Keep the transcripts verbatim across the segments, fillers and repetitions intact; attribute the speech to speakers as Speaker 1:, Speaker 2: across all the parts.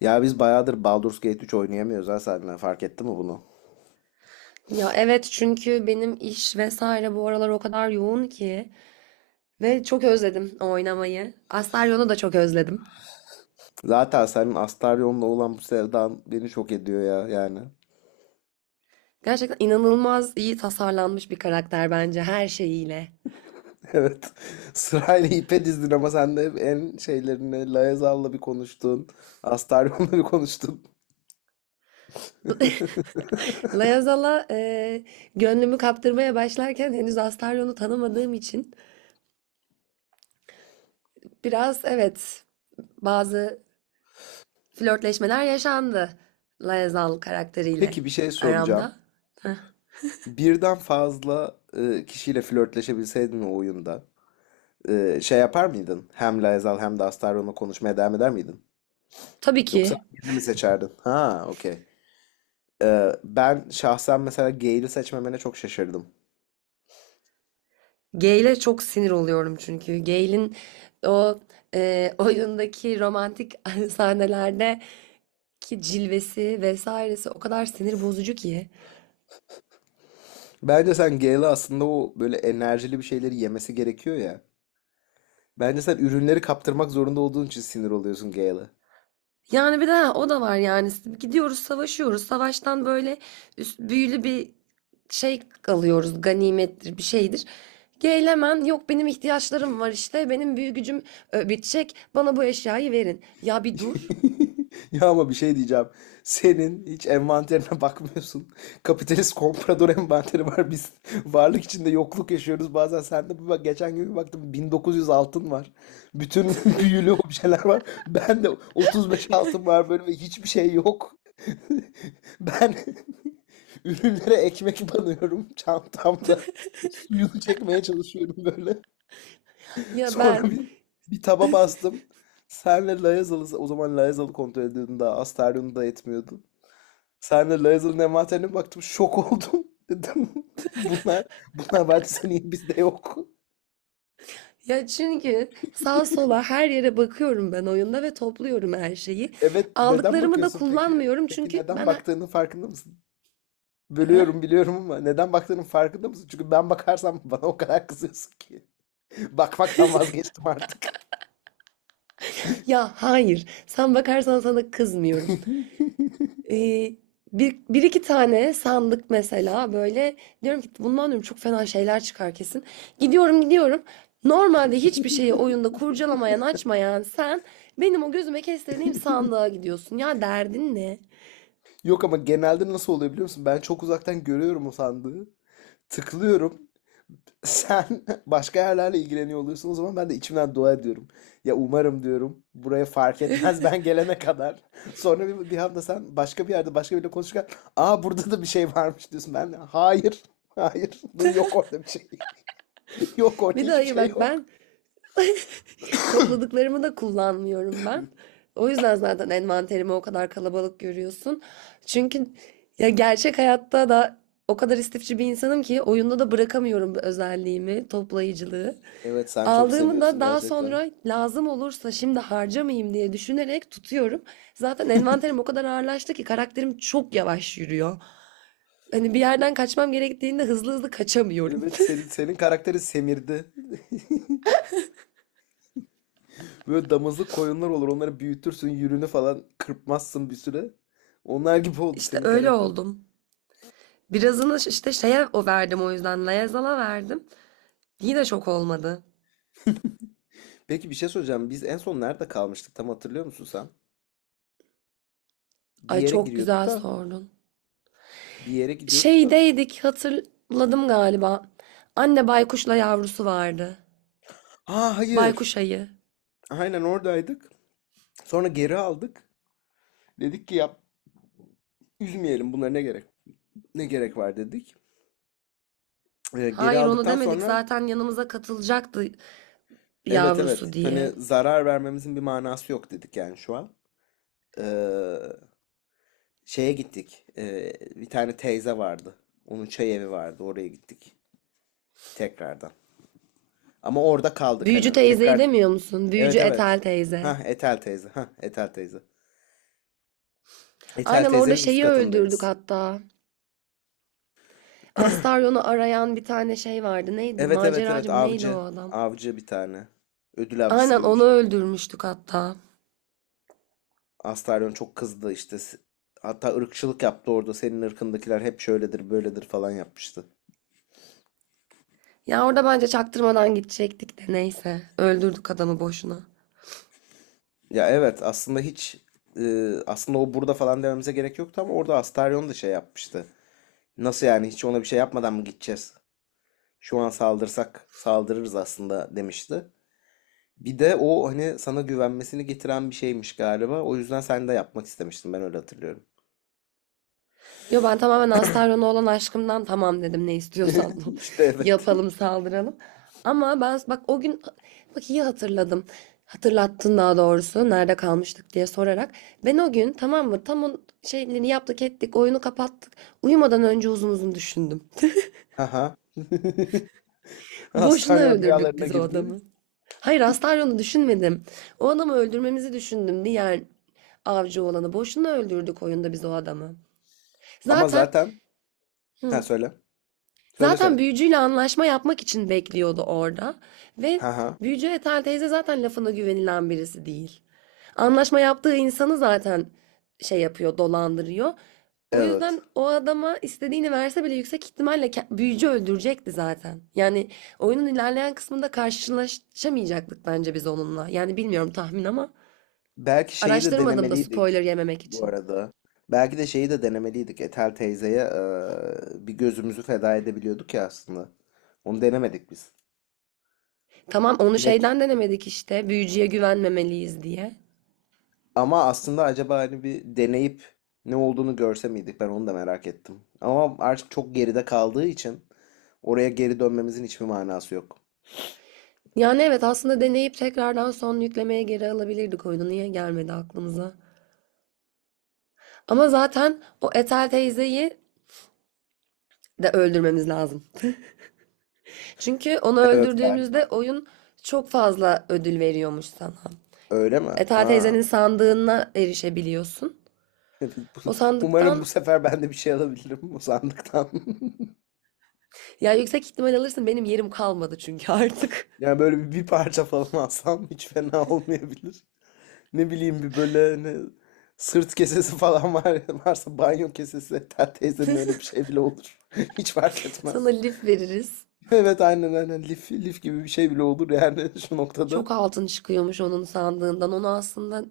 Speaker 1: Ya biz bayağıdır Baldur's Gate üç oynayamıyoruz, ha, seninle fark etti mi bunu?
Speaker 2: Ya evet çünkü benim iş vesaire bu aralar o kadar yoğun ki ve çok özledim o oynamayı. Astarion'u da çok özledim.
Speaker 1: Zaten senin Astarion'la olan bu sevdan beni şok ediyor ya yani.
Speaker 2: Gerçekten inanılmaz iyi tasarlanmış bir karakter bence her şeyiyle.
Speaker 1: Evet. Sırayla ipe dizdin ama sen de hep en şeylerini Laezal'la bir konuştun. Astarion'la bir konuştun.
Speaker 2: Layazala e, gönlümü kaptırmaya başlarken henüz Astarion'u tanımadığım için biraz evet bazı flörtleşmeler yaşandı Layazal karakteriyle
Speaker 1: Peki, bir şey soracağım.
Speaker 2: aramda. Heh.
Speaker 1: Birden fazla e, kişiyle flörtleşebilseydin o oyunda, e, şey yapar mıydın? Hem Laezal hem de Astarion'la konuşmaya devam eder miydin?
Speaker 2: Tabii
Speaker 1: Yoksa
Speaker 2: ki.
Speaker 1: birini mi seçerdin? Ha, okey. Ben şahsen mesela Gale'i seçmemene çok şaşırdım.
Speaker 2: Gay'le çok sinir oluyorum çünkü. Gay'in o e, oyundaki romantik sahnelerde ki cilvesi vesairesi o kadar sinir bozucu ki.
Speaker 1: Bence sen Gale'a aslında, o böyle enerjili bir şeyleri yemesi gerekiyor ya. Bence sen ürünleri kaptırmak zorunda olduğun için sinir oluyorsun Gale'a.
Speaker 2: Yani bir daha o da var yani. Gidiyoruz savaşıyoruz. Savaştan böyle üst, büyülü bir şey alıyoruz. Ganimettir bir şeydir. Gale hemen yok benim ihtiyaçlarım var işte. Benim büyü gücüm e, bitecek. Bana bu eşyayı verin. Ya bir dur.
Speaker 1: Ya ama bir şey diyeceğim. Senin hiç envanterine bakmıyorsun. Kapitalist komprador envanteri var. Biz varlık içinde yokluk yaşıyoruz. Bazen sen de bir bak, geçen gün bir baktım bin dokuz yüz altın var. Bütün büyülü objeler var. Ben de otuz beş altın var böyle ve hiçbir şey yok. Ben ürünlere ekmek banıyorum çantamda. Suyunu çekmeye çalışıyorum böyle.
Speaker 2: Ya
Speaker 1: Sonra
Speaker 2: ben
Speaker 1: bir, bir taba bastım. Senle Layazalı, o zaman Layazalı kontrol ediyordum daha. Astarion'u da etmiyordum. Senle Layazalı'nın envanterine baktım. Şok oldum. Dedim, bunlar, bunlar vardıysa niye bizde yok?
Speaker 2: Ya çünkü sağa sola her yere bakıyorum ben oyunda ve topluyorum her şeyi.
Speaker 1: Evet, neden
Speaker 2: Aldıklarımı da
Speaker 1: bakıyorsun peki?
Speaker 2: kullanmıyorum
Speaker 1: Peki,
Speaker 2: çünkü
Speaker 1: neden
Speaker 2: ben... ha-
Speaker 1: baktığının farkında mısın?
Speaker 2: ha?
Speaker 1: Bölüyorum, biliyorum, ama neden baktığının farkında mısın? Çünkü ben bakarsam bana o kadar kızıyorsun ki. Bakmaktan vazgeçtim artık.
Speaker 2: Ya hayır, sen bakarsan sana kızmıyorum. Ee, bir, bir iki tane sandık mesela böyle diyorum ki bundan diyorum çok fena şeyler çıkar kesin. Gidiyorum gidiyorum. Normalde hiçbir şeyi oyunda kurcalamayan açmayan sen benim o gözüme kestirdiğim sandığa gidiyorsun. Ya derdin ne?
Speaker 1: Yok, ama genelde nasıl oluyor biliyor musun? Ben çok uzaktan görüyorum o sandığı. Tıklıyorum. Sen başka yerlerle ilgileniyor oluyorsun, o zaman ben de içimden dua ediyorum. Ya umarım diyorum buraya fark etmez ben gelene kadar. Sonra bir, bir anda sen başka bir yerde başka biriyle konuşurken, aa, burada da bir şey varmış diyorsun. Ben de hayır hayır, dur, yok orada bir şey. Yok, orada
Speaker 2: Bir de
Speaker 1: hiçbir
Speaker 2: hayır
Speaker 1: şey
Speaker 2: bak
Speaker 1: yok.
Speaker 2: ben topladıklarımı da kullanmıyorum ben. O yüzden zaten envanterimi o kadar kalabalık görüyorsun. Çünkü ya gerçek hayatta da o kadar istifçi bir insanım ki oyunda da bırakamıyorum bu özelliğimi, toplayıcılığı.
Speaker 1: Evet, sen çok
Speaker 2: Aldığımı da
Speaker 1: seviyorsun
Speaker 2: daha
Speaker 1: gerçekten.
Speaker 2: sonra lazım olursa şimdi harcamayayım diye düşünerek tutuyorum. Zaten envanterim o kadar ağırlaştı ki karakterim çok yavaş yürüyor. Hani bir yerden kaçmam gerektiğinde hızlı hızlı kaçamıyorum.
Speaker 1: Evet, senin, senin karakteri semirdi. Böyle damızlık koyunlar olur, onları büyütürsün, yürünü falan kırpmazsın bir süre. Onlar gibi oldu
Speaker 2: İşte
Speaker 1: senin
Speaker 2: öyle
Speaker 1: karakter.
Speaker 2: oldum. Birazını işte şeye o verdim o yüzden. Layazal'a verdim. Yine şok olmadı.
Speaker 1: Peki, bir şey söyleyeceğim. Biz en son nerede kalmıştık? Tam hatırlıyor musun sen? Bir
Speaker 2: Ay
Speaker 1: yere
Speaker 2: çok
Speaker 1: giriyorduk
Speaker 2: güzel
Speaker 1: da,
Speaker 2: sordun.
Speaker 1: bir yere gidiyorduk da.
Speaker 2: Şeydeydik hatırladım galiba. Anne baykuşla yavrusu vardı.
Speaker 1: Aa, hayır.
Speaker 2: Baykuş ayı.
Speaker 1: Aynen oradaydık. Sonra geri aldık. Dedik ki, yap, üzmeyelim, bunlara ne gerek? Ne gerek var dedik. Ee, geri
Speaker 2: Hayır onu
Speaker 1: aldıktan
Speaker 2: demedik
Speaker 1: sonra,
Speaker 2: zaten yanımıza katılacaktı
Speaker 1: evet, evet.
Speaker 2: yavrusu
Speaker 1: Hani
Speaker 2: diye.
Speaker 1: zarar vermemizin bir manası yok dedik yani şu an. Ee, Şeye gittik. Ee, bir tane teyze vardı. Onun çay evi vardı. Oraya gittik tekrardan. Ama orada kaldık
Speaker 2: Büyücü
Speaker 1: hani
Speaker 2: teyzeyi
Speaker 1: tekrar.
Speaker 2: demiyor musun? Büyücü
Speaker 1: Evet,
Speaker 2: Etel
Speaker 1: evet.
Speaker 2: teyze.
Speaker 1: Ha, Etel teyze. Ha, Etel teyze. Etel
Speaker 2: Aynen orada
Speaker 1: teyzenin üst
Speaker 2: şeyi öldürdük
Speaker 1: katındayız.
Speaker 2: hatta. Astarion'u arayan bir tane şey vardı. Neydi?
Speaker 1: Evet, evet, evet,
Speaker 2: Maceracı mı? Neydi o
Speaker 1: avcı.
Speaker 2: adam?
Speaker 1: Avcı bir tane. Ödül avcısı
Speaker 2: Aynen
Speaker 1: gibi bir
Speaker 2: onu
Speaker 1: şey.
Speaker 2: öldürmüştük hatta.
Speaker 1: Astaryon çok kızdı işte. S- Hatta ırkçılık yaptı orada. Senin ırkındakiler hep şöyledir böyledir falan yapmıştı.
Speaker 2: Ya orada bence çaktırmadan gidecektik de neyse. Öldürdük adamı boşuna.
Speaker 1: Ya evet, aslında hiç e, aslında o burada falan dememize gerek yoktu, ama orada Astaryon da şey yapmıştı. Nasıl yani, hiç ona bir şey yapmadan mı gideceğiz? Şu an saldırsak saldırırız aslında demişti. Bir de o hani sana güvenmesini getiren bir şeymiş galiba. O yüzden sen de yapmak istemiştin. Ben öyle hatırlıyorum.
Speaker 2: Yo ben tamamen Astarion'a olan aşkımdan tamam dedim ne istiyorsan
Speaker 1: İşte evet.
Speaker 2: yapalım saldıralım. Ama ben bak o gün bak iyi hatırladım. Hatırlattın daha doğrusu nerede kalmıştık diye sorarak. Ben o gün tamam mı tam o şeyleri yaptık ettik oyunu kapattık. Uyumadan önce uzun uzun düşündüm.
Speaker 1: Haha.
Speaker 2: Boşuna
Speaker 1: Astaryon
Speaker 2: öldürdük
Speaker 1: rüyalarına
Speaker 2: biz o
Speaker 1: girdi.
Speaker 2: adamı. Hayır Astaryon'u düşünmedim. O adamı öldürmemizi düşündüm. Diğer avcı olanı. Boşuna öldürdük oyunda biz o adamı.
Speaker 1: Ama
Speaker 2: Zaten
Speaker 1: zaten. Ha,
Speaker 2: hı,
Speaker 1: söyle. Söyle
Speaker 2: Zaten
Speaker 1: söyle.
Speaker 2: büyücüyle anlaşma yapmak için bekliyordu orada. Ve
Speaker 1: Haha.
Speaker 2: büyücü Ethel teyze zaten lafına güvenilen birisi değil. Anlaşma yaptığı insanı zaten şey yapıyor, dolandırıyor. O
Speaker 1: Evet.
Speaker 2: yüzden o adama istediğini verse bile yüksek ihtimalle büyücü öldürecekti zaten. Yani oyunun ilerleyen kısmında karşılaşamayacaktık bence biz onunla. Yani bilmiyorum tahmin ama
Speaker 1: Belki şeyi de
Speaker 2: araştırmadım da spoiler
Speaker 1: denemeliydik
Speaker 2: yememek
Speaker 1: bu
Speaker 2: için.
Speaker 1: arada. Belki de şeyi de denemeliydik. Etel teyzeye eee, bir gözümüzü feda edebiliyorduk ya aslında. Onu denemedik biz.
Speaker 2: Tamam onu şeyden denemedik işte büyücüye güvenmemeliyiz diye.
Speaker 1: Ama aslında acaba hani bir deneyip ne olduğunu görse miydik? Ben onu da merak ettim. Ama artık çok geride kaldığı için oraya geri dönmemizin hiçbir manası yok.
Speaker 2: Yani evet aslında deneyip tekrardan son yüklemeye geri alabilirdik oyunu. Niye gelmedi aklımıza? Ama zaten o Ethel teyzeyi de öldürmemiz lazım. Çünkü onu
Speaker 1: Evet galiba.
Speaker 2: öldürdüğümüzde oyun çok fazla ödül veriyormuş sana.
Speaker 1: Öyle mi?
Speaker 2: Ethel
Speaker 1: Ha.
Speaker 2: teyzenin sandığına erişebiliyorsun. O
Speaker 1: Umarım bu
Speaker 2: sandıktan
Speaker 1: sefer ben de bir şey alabilirim bu sandıktan.
Speaker 2: ya yüksek ihtimal alırsın benim yerim kalmadı çünkü artık.
Speaker 1: Yani böyle bir, bir parça falan alsam hiç fena olmayabilir. Ne bileyim, bir böyle ne, sırt kesesi falan var, varsa banyo kesesi. Hatta teyzenin öyle bir şey bile olur. Hiç fark
Speaker 2: Sana
Speaker 1: etmez.
Speaker 2: lif veririz.
Speaker 1: Evet, aynen aynen, lif, lif gibi bir şey bile olur yani şu noktada.
Speaker 2: Çok altın çıkıyormuş onun sandığından. Onu aslında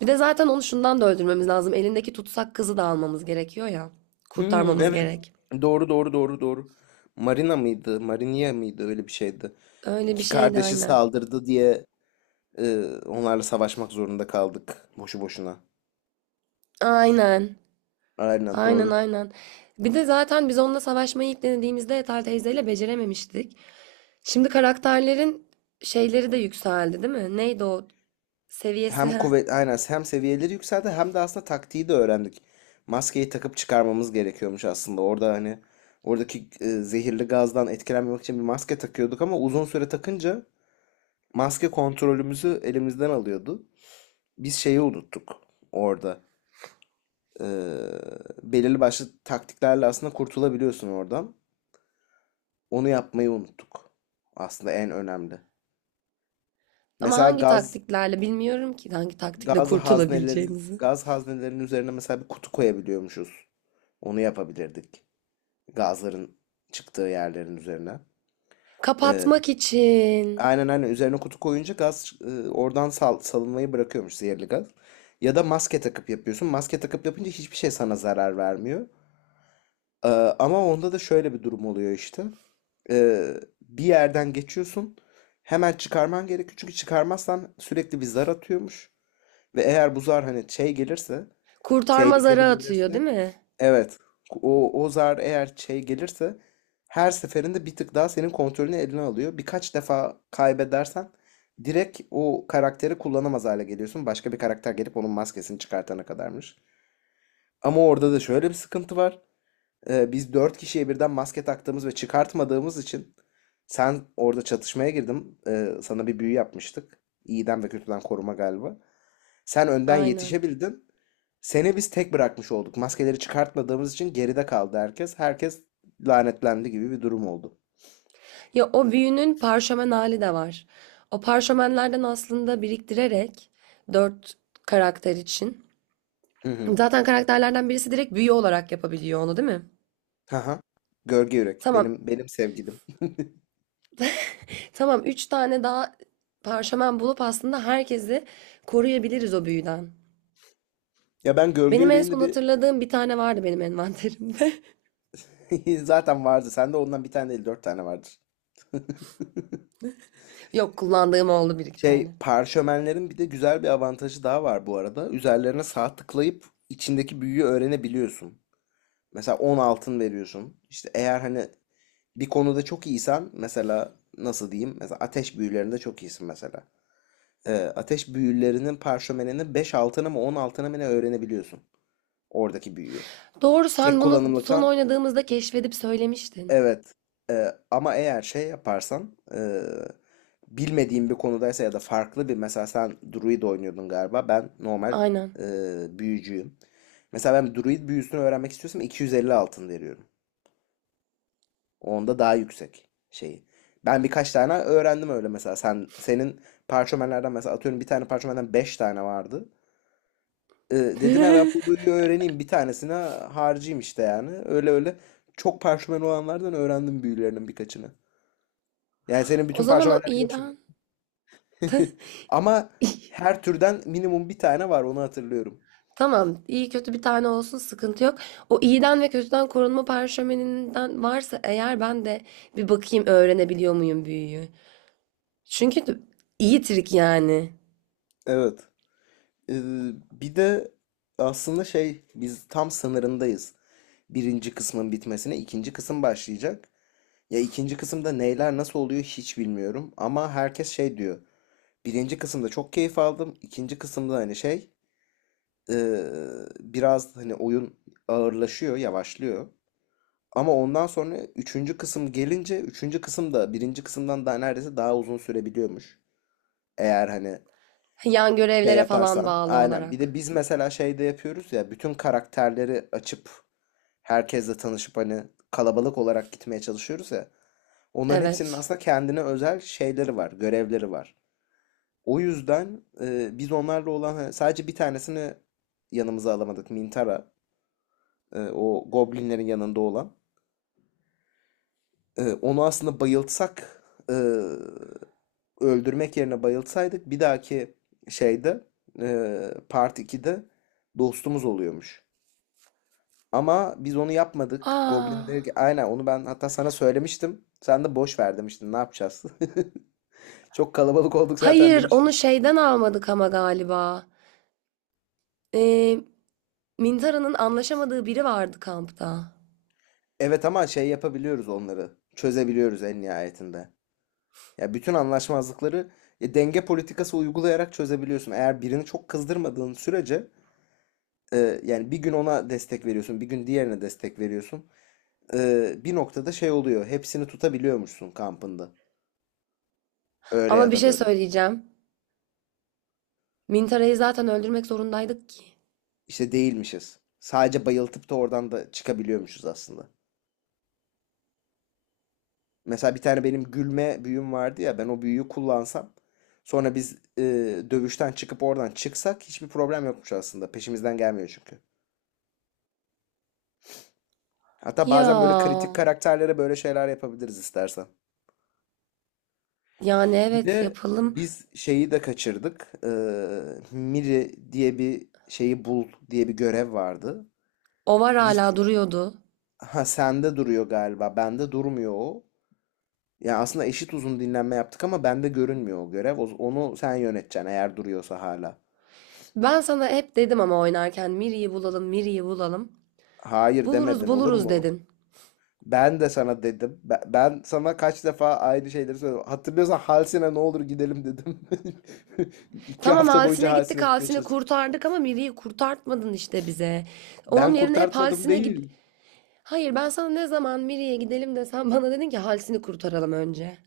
Speaker 2: bir de zaten onu şundan da öldürmemiz lazım. Elindeki tutsak kızı da almamız gerekiyor ya.
Speaker 1: Hmm,
Speaker 2: Kurtarmamız
Speaker 1: evet,
Speaker 2: gerek.
Speaker 1: doğru doğru doğru doğru. Marina mıydı? Marinia mıydı? Öyle bir şeydi.
Speaker 2: Öyle bir
Speaker 1: İki
Speaker 2: şeydi
Speaker 1: kardeşi
Speaker 2: aynen.
Speaker 1: saldırdı diye e, onlarla savaşmak zorunda kaldık boşu boşuna.
Speaker 2: Aynen.
Speaker 1: Aynen
Speaker 2: Aynen
Speaker 1: doğru.
Speaker 2: aynen. Bir de zaten biz onunla savaşmayı ilk denediğimizde Ethel teyzeyle becerememiştik. Şimdi karakterlerin şeyleri de yükseldi değil mi? Neydi o seviyesi?
Speaker 1: Hem
Speaker 2: Heh.
Speaker 1: kuvvet aynen, hem seviyeleri yükseldi, hem de aslında taktiği de öğrendik. Maskeyi takıp çıkarmamız gerekiyormuş aslında. Orada hani oradaki e, zehirli gazdan etkilenmemek için bir maske takıyorduk, ama uzun süre takınca maske kontrolümüzü elimizden alıyordu. Biz şeyi unuttuk orada. Ee, Belirli başlı taktiklerle aslında kurtulabiliyorsun oradan. Onu yapmayı unuttuk. Aslında en önemli.
Speaker 2: Ama
Speaker 1: Mesela
Speaker 2: hangi
Speaker 1: gaz
Speaker 2: taktiklerle bilmiyorum ki hangi taktikle
Speaker 1: gaz haznelerin
Speaker 2: kurtulabileceğimizi.
Speaker 1: gaz haznelerinin üzerine mesela bir kutu koyabiliyormuşuz. Onu yapabilirdik. Gazların çıktığı yerlerin üzerine. Ee,
Speaker 2: Kapatmak için.
Speaker 1: Aynen aynen, üzerine kutu koyunca gaz, e, oradan sal- salınmayı bırakıyormuş zehirli gaz. Ya da maske takıp yapıyorsun. Maske takıp yapınca hiçbir şey sana zarar vermiyor. Ee, Ama onda da şöyle bir durum oluyor işte. Ee, Bir yerden geçiyorsun. Hemen çıkarman gerekiyor. Çünkü çıkarmazsan sürekli bir zar atıyormuş. Ve eğer bu zar hani şey gelirse,
Speaker 2: Kurtarma zarı
Speaker 1: tehlikeli
Speaker 2: atıyor değil
Speaker 1: gelirse.
Speaker 2: mi?
Speaker 1: Evet. O, o zar eğer şey gelirse, her seferinde bir tık daha senin kontrolünü eline alıyor. Birkaç defa kaybedersen direkt o karakteri kullanamaz hale geliyorsun. Başka bir karakter gelip onun maskesini çıkartana kadarmış. Ama orada da şöyle bir sıkıntı var. Ee, biz dört kişiye birden maske taktığımız ve çıkartmadığımız için sen orada çatışmaya girdim. Ee, sana bir büyü yapmıştık. İyiden ve kötüden koruma galiba. Sen önden
Speaker 2: Aynen.
Speaker 1: yetişebildin. Seni biz tek bırakmış olduk. Maskeleri çıkartmadığımız için geride kaldı herkes. Herkes lanetlendi gibi bir durum oldu.
Speaker 2: Ya o büyünün parşömen hali de var. O parşömenlerden aslında biriktirerek dört karakter için.
Speaker 1: Hı hı.
Speaker 2: Zaten karakterlerden birisi direkt büyü olarak yapabiliyor onu, değil mi?
Speaker 1: Haha. Gölge Yürek.
Speaker 2: Tamam.
Speaker 1: Benim benim sevgilim.
Speaker 2: Tamam. Üç tane daha parşömen bulup aslında herkesi koruyabiliriz o büyüden.
Speaker 1: Ya ben Gölge
Speaker 2: Benim en
Speaker 1: Yürek'in de
Speaker 2: son
Speaker 1: bir
Speaker 2: hatırladığım bir tane vardı benim envanterimde.
Speaker 1: zaten vardı. Sende ondan bir tane değil, dört tane vardır.
Speaker 2: Yok kullandığım oldu bir iki
Speaker 1: Şey
Speaker 2: tane.
Speaker 1: parşömenlerin bir de güzel bir avantajı daha var bu arada. Üzerlerine sağ tıklayıp içindeki büyüyü öğrenebiliyorsun. Mesela on altın veriyorsun. İşte eğer hani bir konuda çok iyisen, mesela nasıl diyeyim? Mesela ateş büyülerinde çok iyisin mesela. Ee, ateş büyülerinin parşömenini beş altına mı on altına mı, ne, öğrenebiliyorsun. Oradaki büyüyü.
Speaker 2: Doğru
Speaker 1: Tek
Speaker 2: sen bunu son
Speaker 1: kullanımlıktan,
Speaker 2: oynadığımızda keşfedip söylemiştin.
Speaker 1: evet. Ee, ama eğer şey yaparsan, ee, bilmediğin bir konudaysa ya da farklı bir, mesela sen druid oynuyordun galiba. Ben normal
Speaker 2: Aynen.
Speaker 1: ee, büyücüyüm. Mesela ben druid büyüsünü öğrenmek istiyorsam iki yüz elli altın veriyorum. Onda daha yüksek şeyi. Ben birkaç tane öğrendim öyle mesela. Sen senin parşömenlerden mesela, atıyorum, bir tane parşömenden beş tane vardı. Ee, Dedim ya, ben bu boyu öğreneyim, bir tanesine harcayayım işte yani. Öyle öyle çok parşömen olanlardan öğrendim büyülerinin birkaçını. Yani senin
Speaker 2: O
Speaker 1: bütün
Speaker 2: zaman o
Speaker 1: parşömenler yok şimdi.
Speaker 2: iyiden.
Speaker 1: Ama her türden minimum bir tane var, onu hatırlıyorum.
Speaker 2: Tamam, iyi kötü bir tane olsun sıkıntı yok. O iyiden ve kötüden korunma parşömeninden varsa eğer ben de bir bakayım öğrenebiliyor muyum büyüyü. Çünkü d- iyi trik yani.
Speaker 1: Evet. Ee, Bir de aslında şey, biz tam sınırındayız. Birinci kısmın bitmesine, ikinci kısım başlayacak. Ya ikinci kısımda neyler nasıl oluyor hiç bilmiyorum. Ama herkes şey diyor. Birinci kısımda çok keyif aldım. İkinci kısımda hani şey, eee, biraz hani oyun ağırlaşıyor, yavaşlıyor. Ama ondan sonra üçüncü kısım gelince, üçüncü kısım da birinci kısımdan daha, neredeyse daha uzun sürebiliyormuş. Eğer hani
Speaker 2: Yan
Speaker 1: şey
Speaker 2: görevlere falan
Speaker 1: yaparsan.
Speaker 2: bağlı
Speaker 1: Aynen. Bir de
Speaker 2: olarak.
Speaker 1: biz mesela şeyde yapıyoruz ya, bütün karakterleri açıp herkesle tanışıp hani kalabalık olarak gitmeye çalışıyoruz ya. Onların hepsinin
Speaker 2: Evet.
Speaker 1: aslında kendine özel şeyleri var, görevleri var. O yüzden e, biz onlarla olan hani, sadece bir tanesini yanımıza alamadık. Mintara, e, o goblinlerin yanında olan. E, onu aslında bayıltsak, e, öldürmek yerine bayıltsaydık bir dahaki şeyde, e, Part ikide dostumuz oluyormuş. Ama biz onu yapmadık.
Speaker 2: Aa,
Speaker 1: Goblinler. Aynen, onu ben hatta sana söylemiştim. Sen de boş ver demiştin. Ne yapacağız? Çok kalabalık olduk zaten
Speaker 2: hayır onu
Speaker 1: demiştin.
Speaker 2: şeyden almadık ama galiba. Ee, Mintara'nın anlaşamadığı biri vardı kampta.
Speaker 1: Evet, ama şey yapabiliyoruz onları. Çözebiliyoruz en nihayetinde. Ya bütün anlaşmazlıkları e, denge politikası uygulayarak çözebiliyorsun. Eğer birini çok kızdırmadığın sürece, e, yani bir gün ona destek veriyorsun, bir gün diğerine destek veriyorsun. E, bir noktada şey oluyor. Hepsini tutabiliyormuşsun kampında. Öyle
Speaker 2: Ama
Speaker 1: ya
Speaker 2: bir
Speaker 1: da
Speaker 2: şey
Speaker 1: böyle.
Speaker 2: söyleyeceğim. Mintara'yı zaten öldürmek zorundaydık ki.
Speaker 1: İşte değilmişiz. Sadece bayıltıp da oradan da çıkabiliyormuşuz aslında. Mesela bir tane benim gülme büyüm vardı ya, ben o büyüyü kullansam sonra biz, e, dövüşten çıkıp oradan çıksak hiçbir problem yokmuş aslında. Peşimizden gelmiyor çünkü. Hatta bazen böyle
Speaker 2: Ya,
Speaker 1: kritik karakterlere böyle şeyler yapabiliriz istersen.
Speaker 2: yani
Speaker 1: Bir
Speaker 2: evet
Speaker 1: de
Speaker 2: yapalım.
Speaker 1: biz şeyi de kaçırdık. E, Miri diye bir şeyi bul diye bir görev vardı.
Speaker 2: O var
Speaker 1: Biz,
Speaker 2: hala duruyordu.
Speaker 1: ha, sende duruyor galiba. Bende durmuyor o. Yani aslında eşit uzun dinlenme yaptık ama bende görünmüyor o görev. O- Onu sen yöneteceksin eğer duruyorsa hala.
Speaker 2: Ben sana hep dedim ama oynarken Miri'yi bulalım, Miri'yi bulalım.
Speaker 1: Hayır,
Speaker 2: Buluruz,
Speaker 1: demedin, olur
Speaker 2: buluruz
Speaker 1: mu?
Speaker 2: dedin.
Speaker 1: Ben de sana dedim. Ben, ben sana kaç defa aynı şeyleri söyledim. Hatırlıyorsan, Halsine, ne olur gidelim, dedim. İki
Speaker 2: Tamam
Speaker 1: hafta boyunca
Speaker 2: Halsine
Speaker 1: Halsine
Speaker 2: gittik,
Speaker 1: gitmeye
Speaker 2: halsin'i
Speaker 1: çalıştık.
Speaker 2: kurtardık ama Miri'yi kurtartmadın işte bize.
Speaker 1: Ben
Speaker 2: Onun yerine hep
Speaker 1: kurtartmadım
Speaker 2: Halsine git...
Speaker 1: değil.
Speaker 2: Hayır ben sana ne zaman Miri'ye gidelim desem bana dedin ki Halsini kurtaralım önce.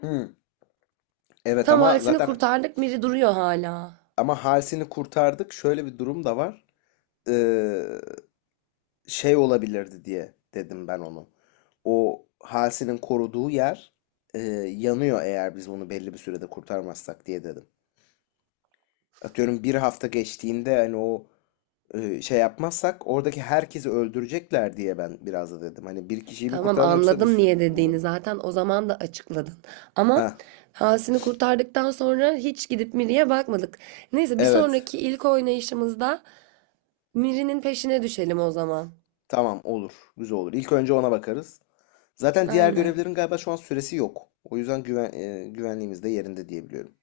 Speaker 1: Hı. Evet,
Speaker 2: Tamam
Speaker 1: ama
Speaker 2: Halsini
Speaker 1: zaten,
Speaker 2: kurtardık, Miri duruyor hala.
Speaker 1: ama Halsin'i kurtardık. Şöyle bir durum da var. Ee, Şey olabilirdi diye dedim ben onu. O Halsin'in koruduğu yer, e, yanıyor eğer biz bunu belli bir sürede kurtarmazsak diye dedim. Atıyorum bir hafta geçtiğinde hani o, e, şey yapmazsak oradaki herkesi öldürecekler diye ben biraz da dedim. Hani bir kişiyi mi
Speaker 2: Tamam
Speaker 1: kurtaralım, yoksa bir
Speaker 2: anladım
Speaker 1: sürü
Speaker 2: niye
Speaker 1: insanı
Speaker 2: dediğini
Speaker 1: mı?
Speaker 2: zaten o zaman da açıkladın.
Speaker 1: Ha,
Speaker 2: Ama Halsini kurtardıktan sonra hiç gidip Miri'ye bakmadık. Neyse bir
Speaker 1: evet.
Speaker 2: sonraki ilk oynayışımızda Miri'nin peşine düşelim o zaman.
Speaker 1: Tamam, olur. Güzel olur. İlk önce ona bakarız. Zaten diğer
Speaker 2: Aynen.
Speaker 1: görevlerin galiba şu an süresi yok. O yüzden güven, e, güvenliğimiz de yerinde diyebiliyorum.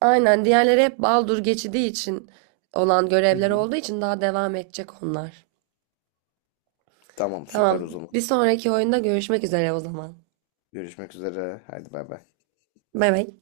Speaker 2: Aynen. Diğerleri hep Baldur geçidi için olan
Speaker 1: Hı
Speaker 2: görevler
Speaker 1: hı.
Speaker 2: olduğu için daha devam edecek onlar.
Speaker 1: Tamam, süper
Speaker 2: Tamam.
Speaker 1: o zaman.
Speaker 2: Bir sonraki oyunda görüşmek üzere o zaman.
Speaker 1: Görüşmek üzere. Hadi bay bay.
Speaker 2: Bay bay.